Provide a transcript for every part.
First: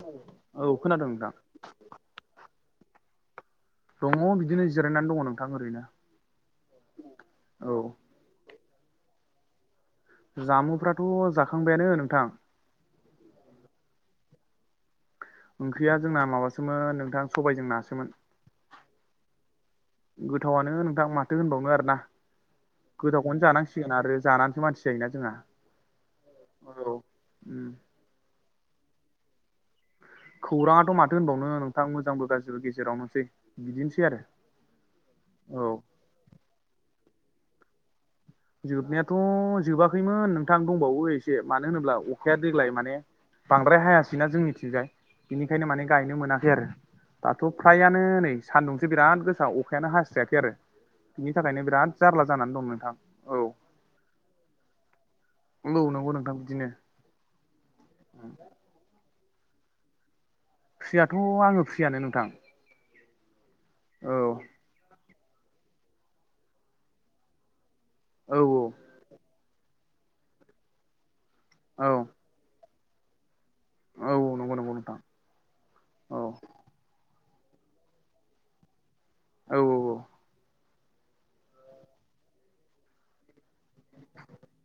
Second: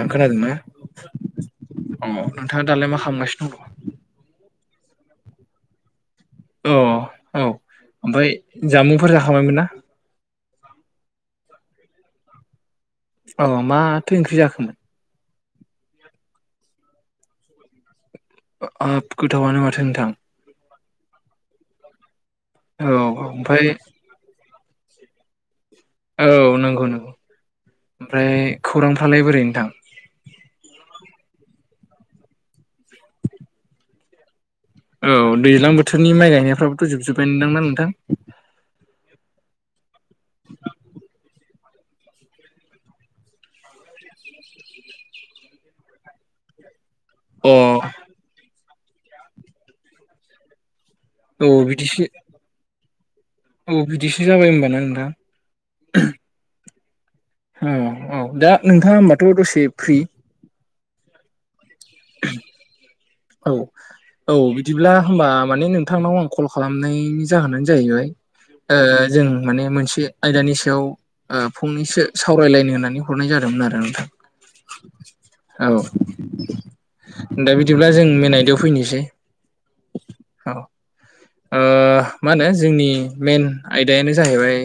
आ खोनादोंना औ खोनादों नोंथां अ नोंथाङा दालाय मा खालामगासिनो दङ? दङ बिदिनो जिरायनानै दङ नोंथां ओरैनो। अ औ औ ओमफ्राय जामुंफोर जाखाबायमोन ना? जामुफ्राथ' जाखांबायानो नोंथां। औ माथो ओंख्रि जाखोमोन? ओंख्रिया जोंना माबासोमोन नोंथां सबायजों नासोमोन। ओब गोथावनो माथो नोंथां। गोथावआनो नोंथां माथो होनबावनो आर ना औ गोथावखौनो ओमफ्राय जानांसिगोन आरो जानानैसो मानसि जायोना जोंहा औ नंगौ औ नंगौ ओम। ओमफ्राय खौरांफ्रालाय बोरै नोंथां? खौराङाथ' माथो होनबावनो नोंथां मोजांबो गाज्रिबो गेजेरावनोसै बिदिनोसै आरो। औ दैज्लां औ बोथोरनि माइ गायनायफ्राबोथ' जोबजोब्बायानो दां ना नोंथां? जोबनायाथ' जोबाखैमोन नोंथां दंबावो एसे। मानो होनोब्ला अखाया देग्लाय माने बांद्राय हायासैना जोंनिथिंजाय बिनिखायनो माने गायनो मोनाखै आरो। दाथ' अ फ्रायानो नै सान्दुंसो बिराद गोसा अखायानो हास्रोआखै आरो। बिनि औ थाखायनो बिराद बिदिसो जारला जानानै दं नोंथां। औ बिदिसो जाबाय होमबा ना नोंथां। नंगौ नंगौ नोंथां बिदिनो। औ औ दा नोंथाङा होमबाथ' दसे फ्रि। फ्रियाथ' आङो फ्रियानो नोंथां। औ औ। बिदिब्ला होमबा माने नोंथांनाव आं कल खालामनायनि जाहोनानो जाहैबाय औ ओ जों माने मोनसे आयदानि सायाव ओ औ फंनैसो सावरायलायनो होननानै हरनाय जादोंमोन आरो नोंथां। औ औ नंगौ नंगौ नोंथां औ। दा बिदिब्ला जों मेन आयदाव फैनोसै। औ औ औ ओ औ मा होनो जोंनि मेन आयदायानो जाहैबाय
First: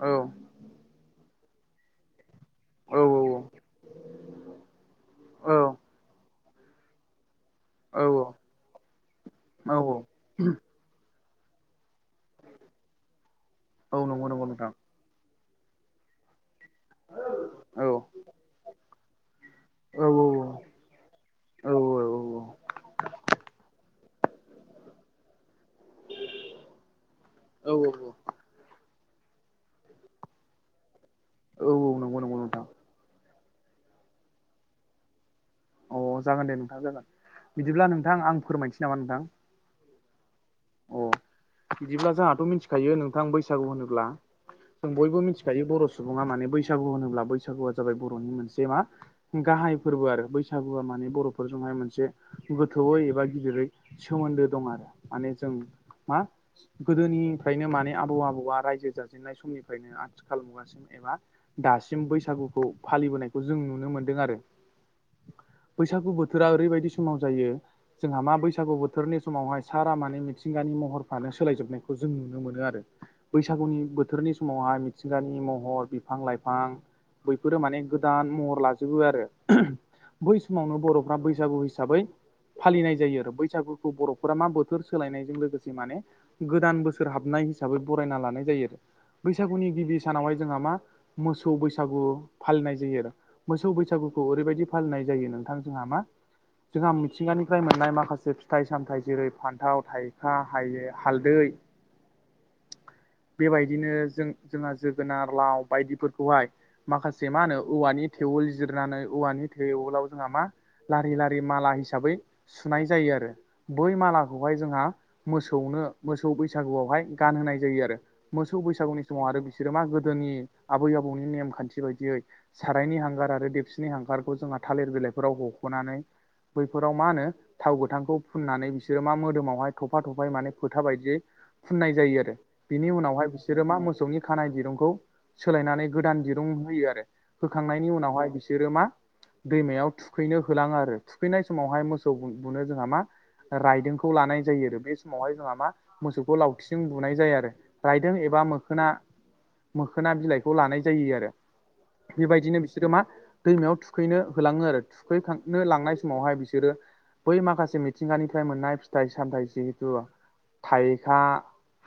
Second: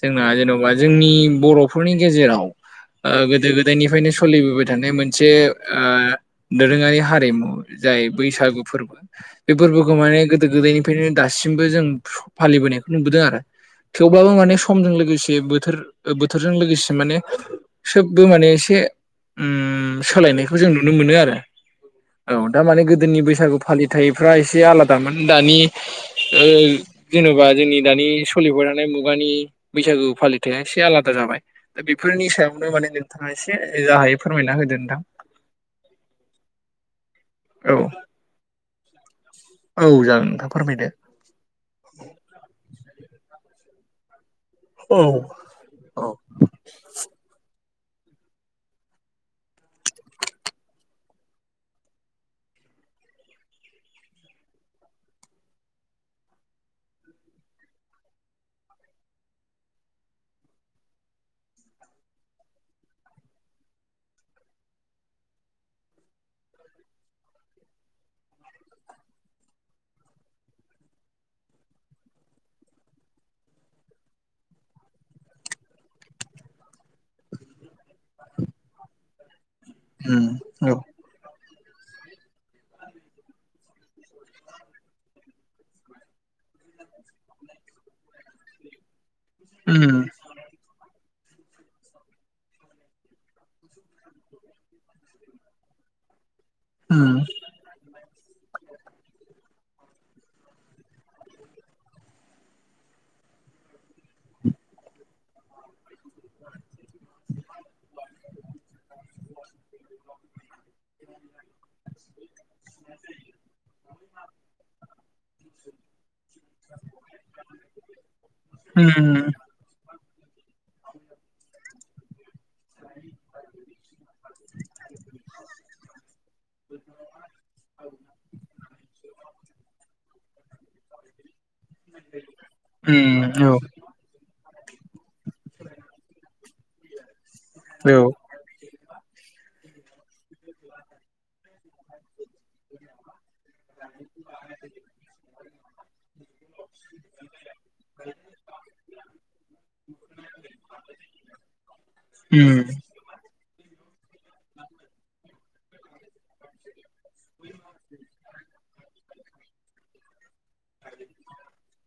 औ जोंना जेन'बा जोंनि बर'फोरनि गेजेराव औ ओ गोदो गोदायनिफ्रायनो सोलिबोबाय थानाय मोनसे ओ दोरोङारि हारिमु जाय औ बैसागु फोरबो, बे औ फोरबोखौ माने गोदो गोदायनि फ्रायानो दासिमबो जों फालिबोनायखौ नुबोदों आरो औ नंगौ थेवब्लाबो नंगौ माने नोंथां समजों लोगोसे बोथोर बोथोरजों लोगोसे माने औ सोबबो माने एसे उम औ सोलायनायखौ जों नुनो मोनो आरो। औ औ औ दामाने गोदोनि बैसागु फालिथायाइफ्रा एसे आलादा माने दानि ओ जेन'बा औ जोंनि दानि सोलिबाय थानाय थानाय मुगानि बैसागु फालिथाया एसे आलादा जाबाय दा औ नंगौ बेफोरनि नंगौ नोंथां सायावनो माने ओ एसे जाहायो फोरमायना होदो नोंथां। अ जागोन दे नोंथां जागोन। औ बिदिब्ला नोंथां आं फोरमायसै नामा नोंथां? औ जागोन नोंथां फोरमायदो। औ बिदिब्ला जोंहाथ' मिथिखायो नोंथां बैसागु होनोब्ला जों औ बयबो मिथि खायो बर' औ सुबुङा माने बैसागु होनोब्ला बैसागुआ जाबाय बर'नि मोनसे मा गाहाय फोरबो आरो बैसागुआ माने बर'फोरजोंहाय मोनसे गोथौवयै एबा गिदिरै सोमोन्दो दं आरो माने जों मा गोदोनिफ्रायनो माने आबौ आबौआ रायजो जाजेननाय समनिफ्रायनो आथिखालाव नुगासिनो एबा दासिम बैसागुखौ फालिबोनायखौ जों नुनो मोन्दों आरो। बैसागु बोथोरा ओरैबायदि समाव जायो जोंहा मा बैसागु बोथोरनि समावहाय सारा मानि मिथि मिथिंगानि महरफ्रानो सोलायजोबनायखौ जों नुनो मोनो आरो। बैसागुनि बोथोरनि समावहाय मिथिंगानि महर बिफां लाइफां बैफोरो माने गोदान महर लाजोबो आरो। उम बै समावनो औ बर' बैसागु हिसाबै फालिनाय जायो आरो। बैसागुखौ बर'फोरा मा बोथोर सोलायनाय जों लोगोसे माने गोदान बोसोर हाबनाय हिसाबै बरायना लानाय जायो आरो। बैसागुनि उम गिबि सानावहाय जोंहा मा मोसौ बैसागु फालिनाय जायो आरो। मोसौ बैसागुखौ ओरैबायादि फालिनाय जायो नोंथां जोंहा मा जोंहा उम मिथिंगानिफ्राय मोननाय माखासे फिथाइ सामथायाइ जेरै फान्थाव थाइ खा हायो हालदै [inaudible] बेबायदिनो जों जोंहा जोगोनार लाव बायदिफोरखौहाय माखासे मा होनो औवानि थेवोल जिरनानै औवानि थेवोलाव जोंहा मा लारि लारि माला हिसाबै सुनाय जायो आरो बै मालाखौहाय जोहा मोसौनो मोसौ बैसागुआवहाय गानहोनाय जायो आरो। मोसौ उम बैसागुनि समाव आरो बिसोर मा गोदोनि आबै आबौनि नेमखान्थि बायदियै सारायनि हांगार आरो देपसिनि हांगारखौ जोंहा थालिर बिलाइफोराव हख'नानै बैफोराव मा होनो थाव गोथांखौ फुननानै बिसोरो मा मोदोमावहाय थफा थफायै माने फोथा बायदियै फुननाय जायो आरो बिनि उम उनावहाय औ बिसोरो मा मोसौनि खानाय दिरुंखौ सोलायनानै गोदान दिरुं होयो आरो होखांनायनि उनावहाय बिसोरो मा दैमायाव थुखैनो होलाङो आरो थुखैनाय समावहाय मोसौ सौखौ बुनो जोंहा मा रायदोंखौ लानाय जायो आरो बे समावहाय जोंहा मा मोसौखौ लावथिंजों बुनाय जाया आरो रायदों एबा मोखोना मोखोना बिलाइखौ लानाय जायो आरो उम बेबायदिनो बिसोरो मा दैमायाव थुखैनो होलाङो आरो थुखैखांनो लांनाय समावहाय बिसोरो बै माखासे मिथिंगानिफ्राय मोननाय फिथाइ सामथाइ जिहेथु थाइखा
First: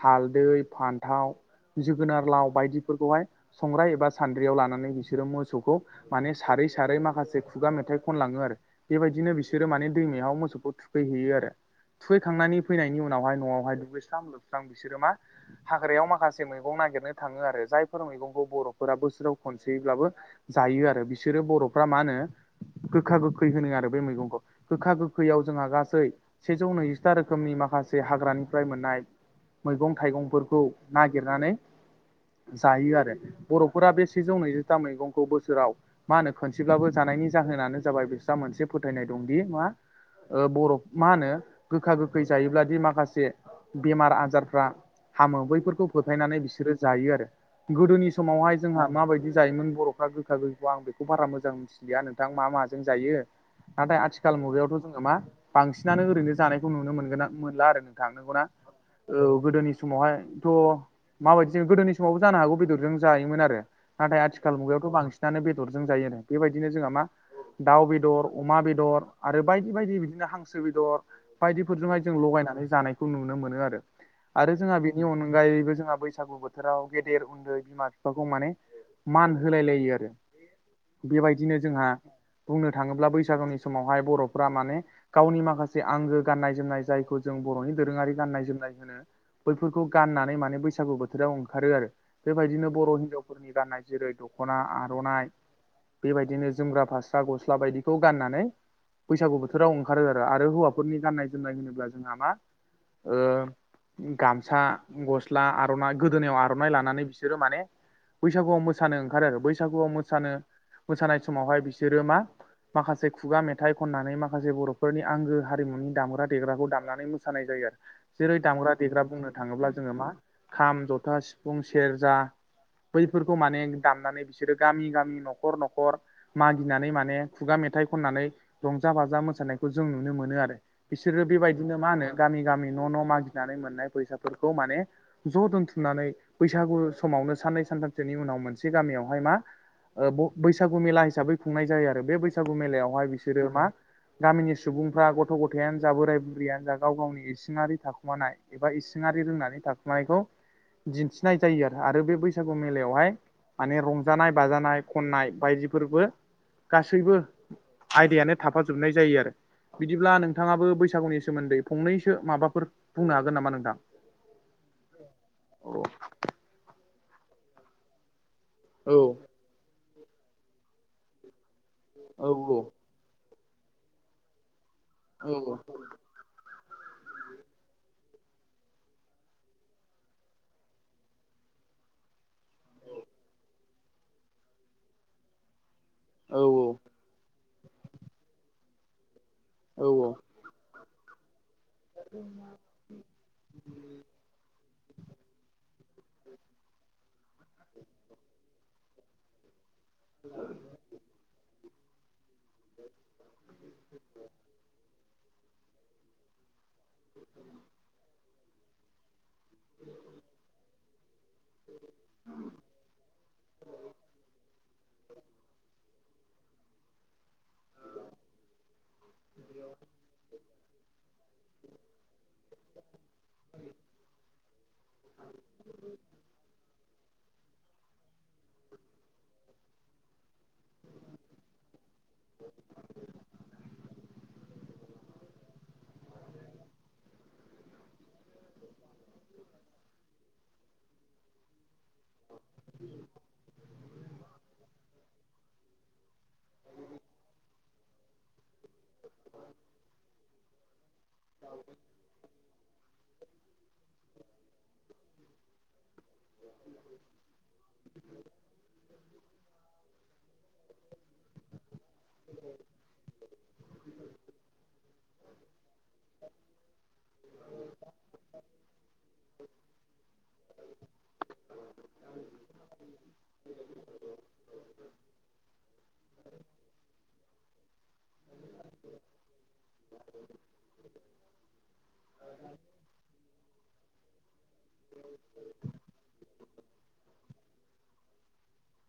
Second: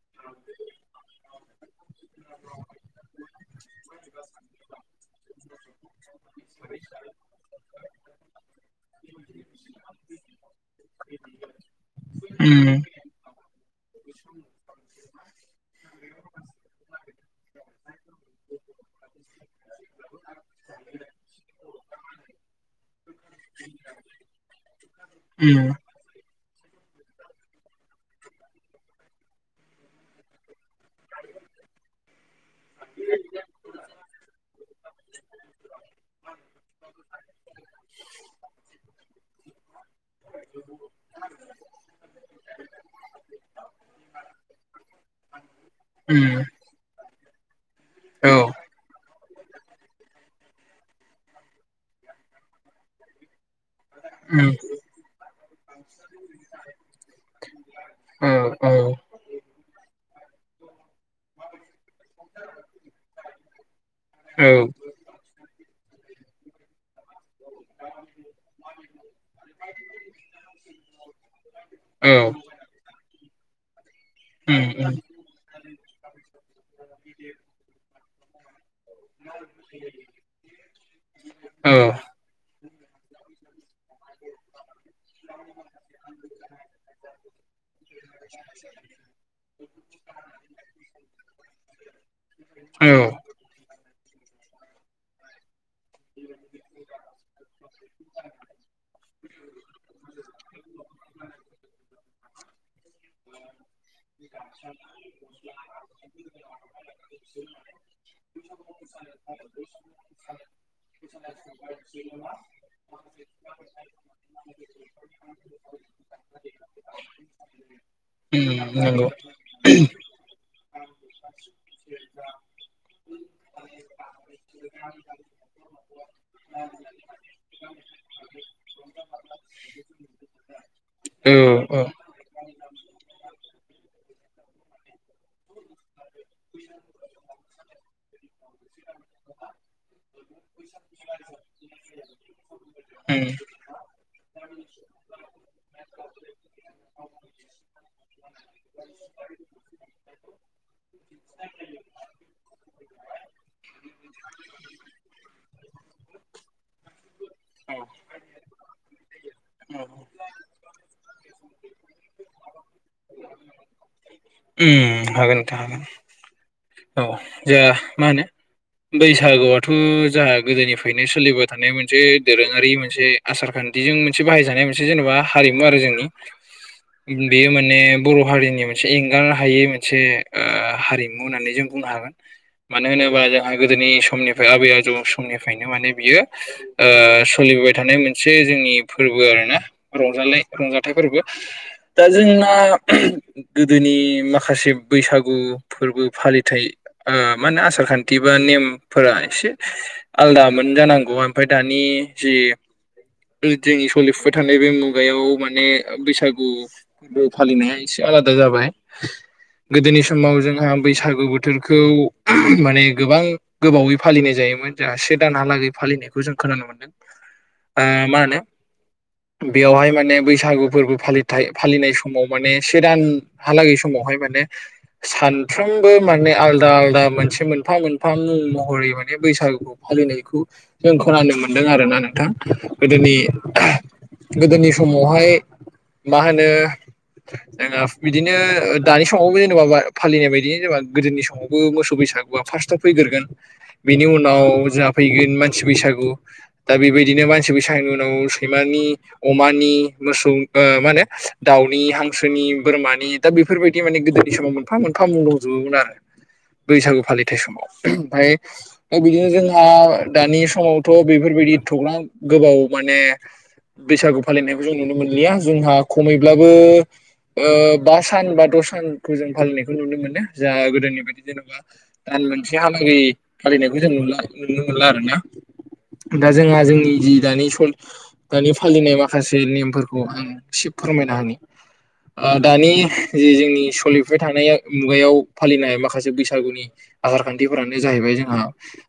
हालदै फान्थाव जोगोनार लाव बायदिफोरखौहाय संग्राइ एबा सान्द्रियाव लानानै बिसोरो मोसौखौ माने सारै सारै माखासे खुगा मेथाइ खनलाङो आरो। बेबायदिनो बिसोरो माने दैमायाव मोसौखौ थुखैहैयो आरो। थुखैखांनानै उम फैनायनि उनावहाय न'आवहाय दुगैस्रां लोबस्रां बिसोरो मा हाग्रायाव माखासे मैगं नागिरनो थाङो आरो जायफोर मैगंखौ बर'फोरा बोसोराव खनसेब्लाबो जायो आरो बिसोरो बर'फ्रा मा होनो गोखा गोखै होनो आरो बे मैगंखौ गोखा गोै खैयाव उम जोंहा गासै जौ नैजिथा रोखोमनि माखासे हाग्रानिफ्राय मोननाय मैगं थाइगंफोरखौ नागिरनानै जायो आरो बर'फोरा बे सेजौ नैज था मैगंखौ बोसोराव मा होनो खनसेब्लाबो जानायनि जाहोनानो जाबाय बिस्रा मोनसे फोथायनाय दंदि मा ओ बर'खौ मा होनो गोखा गोखै जायोब्लादि माखासे बेमार आजारफ्रा हामो बैफोरखौ फोथायनानै उम बिसोरो जायो आरो। गोदोनि औ समावहाय जोंहा माबायदि जायोमोन बर'फ्रा गोखा गोैखौ आं बेखौ बारा मोजां नोंथां मा माजों जायो नाथाय आथिखाल उम मुगायावथ' जोङो मा बांसिनानो ओरैनो जानायखौ नुनो मोनगोन मोनला आरो नोंथां औ नगौना? औ औ गोदोनि समावहायथ' माबायदि गोदोनि समावबो जानो हागौ बेदरजों जायोमोन आरो। नाथाय आथिखाल औ मुगायावथ' बांसिन नो बेदरजों जायो आरो। बेबायदिनो जोंहा मा दाउ बेदर अमा बेदर आरो बायदि बायदि बिदिनो हांसो बेदर बाय औ जायनानै जानाय नुनो मोनो आरो उम जोंहा उम बेनि अनगायै अनगायैबो जोंहा बैसागु बोथोराव गेदेर उन्दै बिमा बिफाखौ माने मान होलाय लायो आरो। बेबायदिनो औ जोंहा औ बुंनो थाङोब्ला बैसागुनि समावहाय बर'फ्रा माने गावनि माखासे आंगो गाननाय जोमनाय जायखौ जों बर'नि दोरोङारि गाननाय जोमनाय होनो। बैफोरखौ गाननानै माने बैसागु बोथोराव ओंखारो आरो। बेबायदिनो बर' हिन्जावफोरा नि गाननाय जेरै दखना आर'नाइ बेबायदिनो जोमग्रा फारस गस्ला गस्ला बायदिखौ गाननानै बैसागु बोथोराव ओंखारो आरो आरो हौवा खरफोरनि गाननाय जोमनाय होनोब्ला जोंहा मा ओ गामसा गस्ला आर'नाइ गोदोनायाव आर'नाइ लानानै बिसोरो माने बैसागुआव मोसानो ओंखारो आरो बैसागुआव मोसानो मोसानाय समावहाय बिसोरो मा माखासे खुगा मेथाइ खननानै माखासे बर'फोरनि आंगो हारि मुनि दामग्रा देग्राखौ दामनानै मोसानाय जायो आरो। जेरै उम दामग्रा देग्रा नंगौ बुंनो थाङोब्ला जोङो मा खाम, जथा, सिफुं, सेरजा बैफोरखौ माने दामनानै बिसोरो गामि गामि न'खर न'खर मागिनानै माने खुगा मेथाइ खननानै रंजा बाजा मोसानायखौ जों नुनो मोनो आ बिसोरो औ बेबायदिनो मा होनो गामि गामि न' न' मागिनानै मोननाय फैसाफोरखौ माने ज' दोनथुमनानै बैसागु समावनो साननै सानथामसोनि उनाव मोनसे गामियावहाय मा ओ ब-बैसागु मेला हिसाबै खुंनाय जायो आरो बे बैसागु मेलायावहाय उम बिसोरो मा गामिनि सुबुंफ्रा गथ' गथायानो जा बोराय बुरैयानो जा गाव गावनि इसिङारि थाखुमानाय एबा इसिङारि रोंनानै थाखानायखौ दिन्थिनाय जायो आरो आरो बे बैसागु मेलायावहाय माने रंजानाय बाजानाय खननाय बायदिफोरबो गासैबो आयदायानो थाफाजोबनाय जायो आरो बिदिब्ला नोंथाङाबो बैसागुनि सोमोन्दै फंनैसो माबाफोर बुंनो हागोन नामा नोंथां? उम हागोन नोंथां औ हागोन। औ जोंहा मा होनो औ बैसागुआथ' जोंहा गोदोनिफ्रायनो सोलिबो थानाय मोनसे औ दोरोङारि मोनसे आसार खान्थिजों मोनसे बाहायजानाय मोनसे जेन'बा औ हारिमु आरो जोंनि। [unintelligible] बेयो माने बर' हारिनि मोनसे एंगार हायै मोनसे ओ हारिमु होननानै जों बुंनो हागोन मानो होनोबा जोंहा गोदोनि समनिफ्राय आबै आजौ समनिफ्रायनो माने बियो औ ओ सोलिबोबाय थानाय मोनसे जोंनि फोरबो आरोना औ रंजानाय रंजाथाइ फोरबो दा जोंना गोदोनि माखासे बैसागु फोरबो फालि थाय ओ मा होनो आसार खान्थि बा नेमफोरा एसे आलदामोन जानांगौ आं ओमफ्राय दानि जि जोंनि सोलिफुबाय थानाय बे मु गायाव माने बैसागु फोरबो फालिनाया एसे आलादा जाबाय। गोदोनि समाव जोंहा बैसागु बो थोरखौ माने गोबां गोबावै फालिनाय जायोमोन जोंहा से दानहालागै फालिनायखौ जों खोनानो मोनदों ओ मा होनो बेयावहाय माने बैसागु फोरबो फालिथाय फालिनाय समाव माने से दान हालागै समावहाय माने सानफ्रोमबो माने आ आलदा आलदा मोनसे मोनफा मोनफा मुं महरै माने बैसागुखौ फालिनायखौ जों खोनानो मोन्दों आरोना नोंथां गोदोनि गोदोनि समावहाय मा होनो जोंना बिदिनो ओ दानि समावबो जेनेबा फालिनाय बायदि जेनेबा गोदोनि समावबो मोसौ बैसागुआ फार्स्टआव फैगोरगोन। बिनि उनाव जाोंहा फैगोन मानसि बैसागु दा बेबायदिनो मानसि बैसागुनि उनाव सैमानि अमानि मोसौ ओ मा होनो दाउनि हांसोनि बोरमानि दा बेफोरबायदि माने गोदोनि समाव मोनफा मोनफा मुं दंजोबोमोन आरो बैसागु फालिथाय समाव ओमफ्राय दा बिदिनो जोंहा दानि समावथ' बेफोरबायदि एथ'ग्राब गोबाव माने बैसागु फालिनायखौ जों नुनो मोनलिया जोंहा खमैब्लाबो ओ बा सान बा द' सानखौ जों फालिनायखौ नुनो मोनो जा गो दोनि बायदि जेन'बा दान मोनसे हालागि फालिनायखौ जों नुला नुनो मोनला आरोना दा जोंहा जोंनि जि दानि सम दानि फालिनाय माखासे नेमफोरखौ आं एसे फोरमायना होनि ओ दानि जे जोंनि सलिफबाय थानाय मुगायाव फालिनाय माखासे बैसागुनि आसार खान्थिफोरानो जाहैबाय जोंहा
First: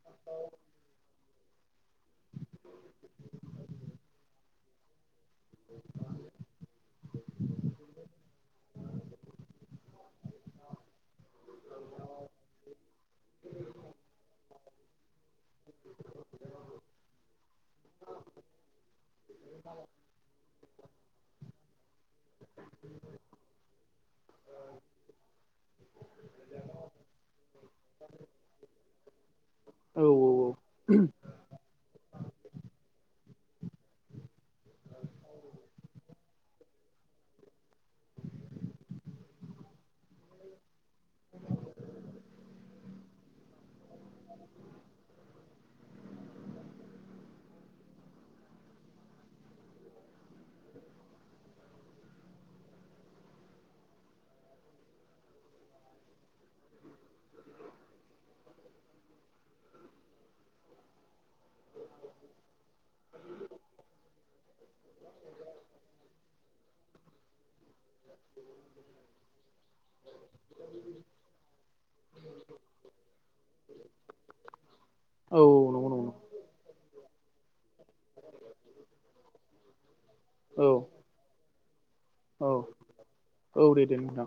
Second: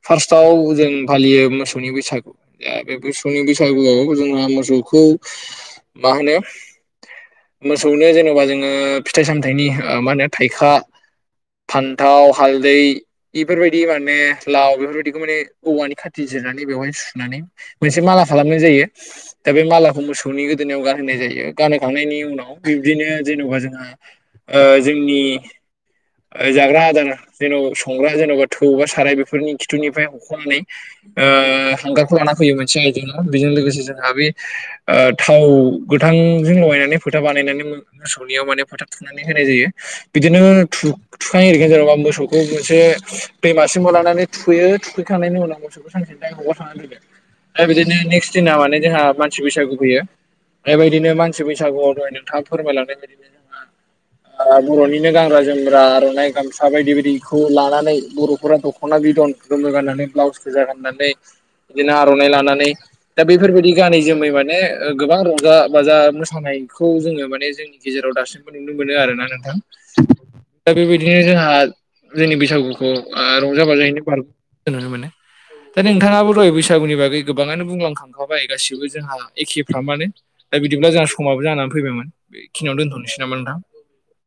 फार्स्टआव जों फालियो मोसौनि बैसागु दा आरो मोसौनि बैसागुआव जोंहा मोसौखौ मा होनो मोसौनो जेन'बा जोङो फिथाइ सामथायाइनि मा होनो थाइखा फान्थाव हालदै इफोरबायदि माने लाव बेफोरबायदिखौ माने औवानि खाथि जिरनानै बेवहाय सुनानै मोनसे माला खालामनाय जायो दा बे मालाखौ मोसौनि गो दोनायाव गानहोनाय जायो गानहोखांनायनि उनाव बिब्दिनो जेन'बा जोंहा ओ जोंनि ओ जाग्रा आदार जेनेबा संग्रा जेन'बा थौ बा साराय बेफोरनि खि औ थुनिफ्राय हख'नानै ओ हांगारखौ लाना होयो मोनसे आय [unintelligible] ना बेजों लोगोसे जोंहा बे ओ थाव गोथां जों लगायनानै फोथा बानायनानै मोसौनियाव माने फोथा थु नै होनाय जायो बिदिनो थु थुखां इरिखां जेन'बा मोसौखौ मोनसे दैमासिम लानानै थुखैयो थुखै खांनायनि उनाव [unintelligible] आमफाय बिदिनो नेक्स्ट दिना माने जोंहा मानसि बैसागु फैयो। बेबायदिनो मानसि बैसागु आव दहाय नोंथाङा फोरमायलांनाय बायदिनो जोंहा ओ बर'निनो गानग्रा जोमग्रा आर'नाय गामसा बायदि बायदि खौ लानानै बर'फोरा दख'ना बिदन गोमो गाननानै ब्लाउस गोजा गाननानै बिदिनो आर'नाइ लानानै दा बेफोरबायदि गानै जोमै माने ओ गोबां रंजा बाजा मोसानाय खौ जोङो माने जों गेजेराव दासिमबो नुनो मोनो आरोना नोंथां। दा बेबायदिनो जोंहा जोंनि बैसागुखौ आ रंजा बाजायैनो बार होनो मोनो। औ दा नंगौ नंगौ नोंथाङाबो दहाय बैसागुनि बागै गोबांङानो बुंलां खांखाबाय गासिबो जोंहा एखे फ्रामानो दा औ बिदिब्ला जोंहा समाबो जानानै फैबायमोन बेखिनियाव दोनथ'नोसै नामा नोंथां? फैदों नोंथां।